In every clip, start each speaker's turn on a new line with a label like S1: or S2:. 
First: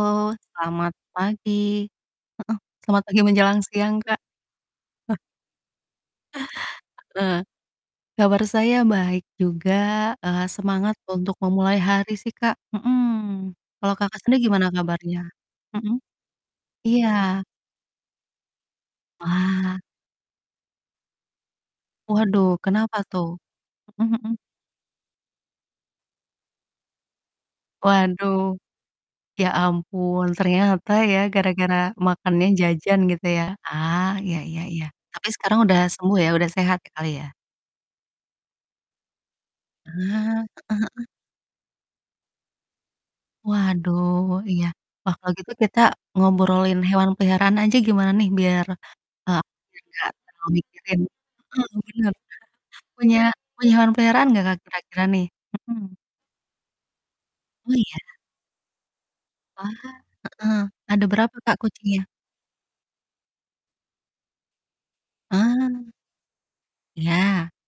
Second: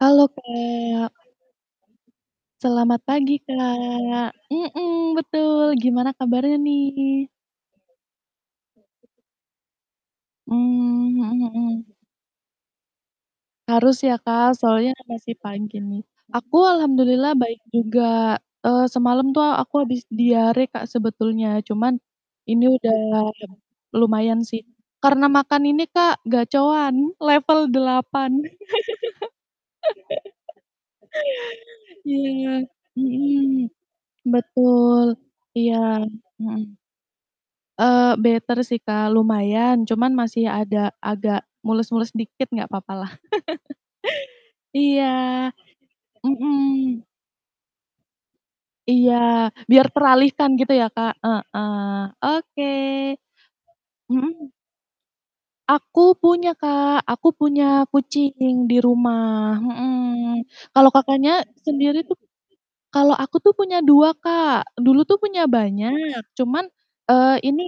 S1: Halo,
S2: selamat
S1: Kak.
S2: pagi. Heeh,
S1: Selamat
S2: selamat pagi
S1: pagi,
S2: menjelang siang, Kak.
S1: Kak. Mhm, betul. Gimana kabarnya nih?
S2: Heeh. Kabar saya baik juga, eee, semangat
S1: Mmm,
S2: untuk
S1: mhm
S2: memulai
S1: mhm.
S2: hari sih, Kak, mhm. Kalau
S1: Harus ya,
S2: Kakak sendiri
S1: Kak,
S2: gimana
S1: soalnya
S2: kabarnya?
S1: masih pagi
S2: Hmm.
S1: nih. Aku alhamdulillah
S2: Iya.
S1: baik juga. Eee, semalam tuh aku
S2: Wah.
S1: habis diare, Kak, sebetulnya, cuman
S2: Waduh,
S1: ini udah
S2: kenapa tuh? Mhm mhm.
S1: lumayan sih. Karena makan ini, Kak, Gacoan level 8.
S2: Waduh. Ya ampun ternyata ya, gara-gara makannya
S1: Iya.
S2: jajan gitu ya.
S1: Mhm,
S2: Ah, iya iya iya.
S1: betul,
S2: Tapi sekarang
S1: iya.
S2: udah sembuh ya udah
S1: Mhm.
S2: sehat sekali ya.
S1: Eee, better sih, Kak, lumayan.
S2: Ah,
S1: Cuman
S2: heeh
S1: masih ada
S2: heeh.
S1: agak mules-mules dikit nggak papalah.
S2: Waduh iya.
S1: Iya,
S2: Wah, kalau gitu kita ngobrolin
S1: mmm.
S2: hewan peliharaan aja gimana nih biar,
S1: Iya,
S2: eee,
S1: biar
S2: enggak terlalu
S1: teralihkan gitu ya,
S2: mikirin
S1: Kak.
S2: heeh
S1: Heeh.
S2: bener.
S1: Oke,
S2: Punya punya hewan peliharaan nggak,
S1: hmm.
S2: Kak, kira-kira nih? Hmm.
S1: Aku punya, Kak. Aku
S2: Oh
S1: punya
S2: iya.
S1: kucing di rumah,
S2: Wah,
S1: mhm.
S2: heeh.
S1: Kalau
S2: Ada berapa,
S1: Kakaknya
S2: Kak,
S1: sendiri
S2: kucingnya?
S1: tuh kalau aku tuh punya 2, Kak. Dulu tuh punya
S2: Ah.
S1: banyak, cuman, eee,
S2: Iya.
S1: ini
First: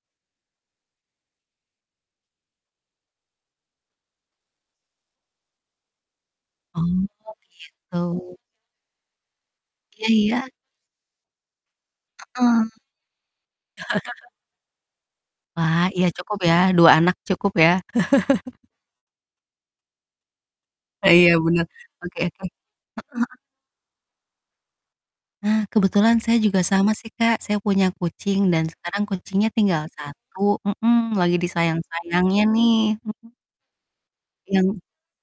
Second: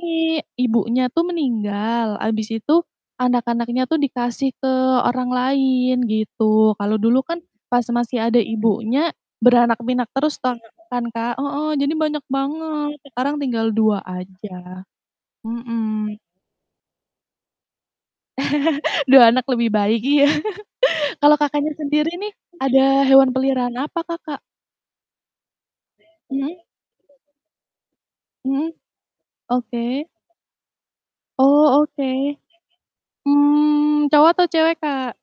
S1: ibunya tuh meninggal. Habis itu anak-anaknya tuh dikasih ke orang lain gitu. Kalau
S2: Oh
S1: dulu kan pas
S2: oh,
S1: masih
S2: gitu.
S1: ada ibunya, beranak
S2: Iya
S1: pinak
S2: iya.
S1: terus toh kan, Kak. Heeh, jadi banyak
S2: Heeh.
S1: banget. Sekarang tinggal 2 aja,
S2: Wah, iya
S1: mhm.
S2: cukup ya, 2 anak cukup ya.
S1: 2 anak lebih baik iya.
S2: E iya
S1: Kalau
S2: bener.
S1: Kakaknya sendiri
S2: Oke
S1: nih
S2: oke. Heeh
S1: ada hewan
S2: heeh.
S1: peliharaan apa Kakak?
S2: Nah, kebetulan saya juga
S1: Hmm?
S2: sama sih, Kak. Saya punya kucing dan
S1: Mmm?
S2: sekarang kucingnya tinggal
S1: Oke.
S2: 1. Mhm, lagi
S1: Oh oke.
S2: disayang-sayangnya nih, mhm.
S1: Mmm, cowok atau cewek,
S2: Yang
S1: Kak?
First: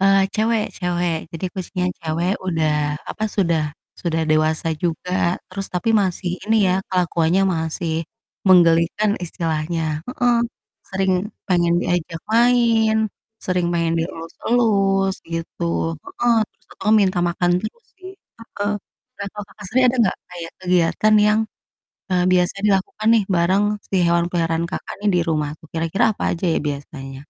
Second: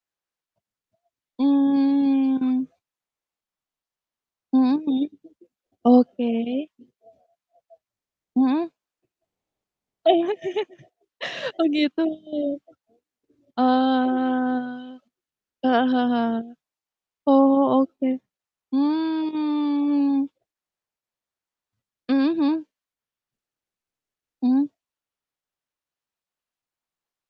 S2: Eee, cewek cewek. Jadi kucingnya cewek
S1: Mmm.
S2: udah, apa, sudah sudah dewasa
S1: Mmm, mhm.
S2: juga. Terus tapi masih
S1: Oke.
S2: ini ya kelakuannya masih,
S1: Mhm?
S2: menggelikan istilahnya,
S1: Oh.
S2: heeh. Sering
S1: Oh,
S2: pengen
S1: gitu.
S2: diajak main, sering pengen
S1: Oh,
S2: dielus-elus gitu,
S1: heeh
S2: heeh.
S1: heeh.
S2: Terus tau-tau minta makan
S1: Oh
S2: terus
S1: oke.
S2: sih, heeh. Nah, kalau Kakak sendiri, ada nggak
S1: Mmm.
S2: kayak kegiatan yang, eee,
S1: Mmm,
S2: biasanya
S1: mhm.
S2: dilakukan nih bareng si hewan peliharaan
S1: Mmm.
S2: Kakak nih di rumah tuh, kira-kira apa aja ya biasanya?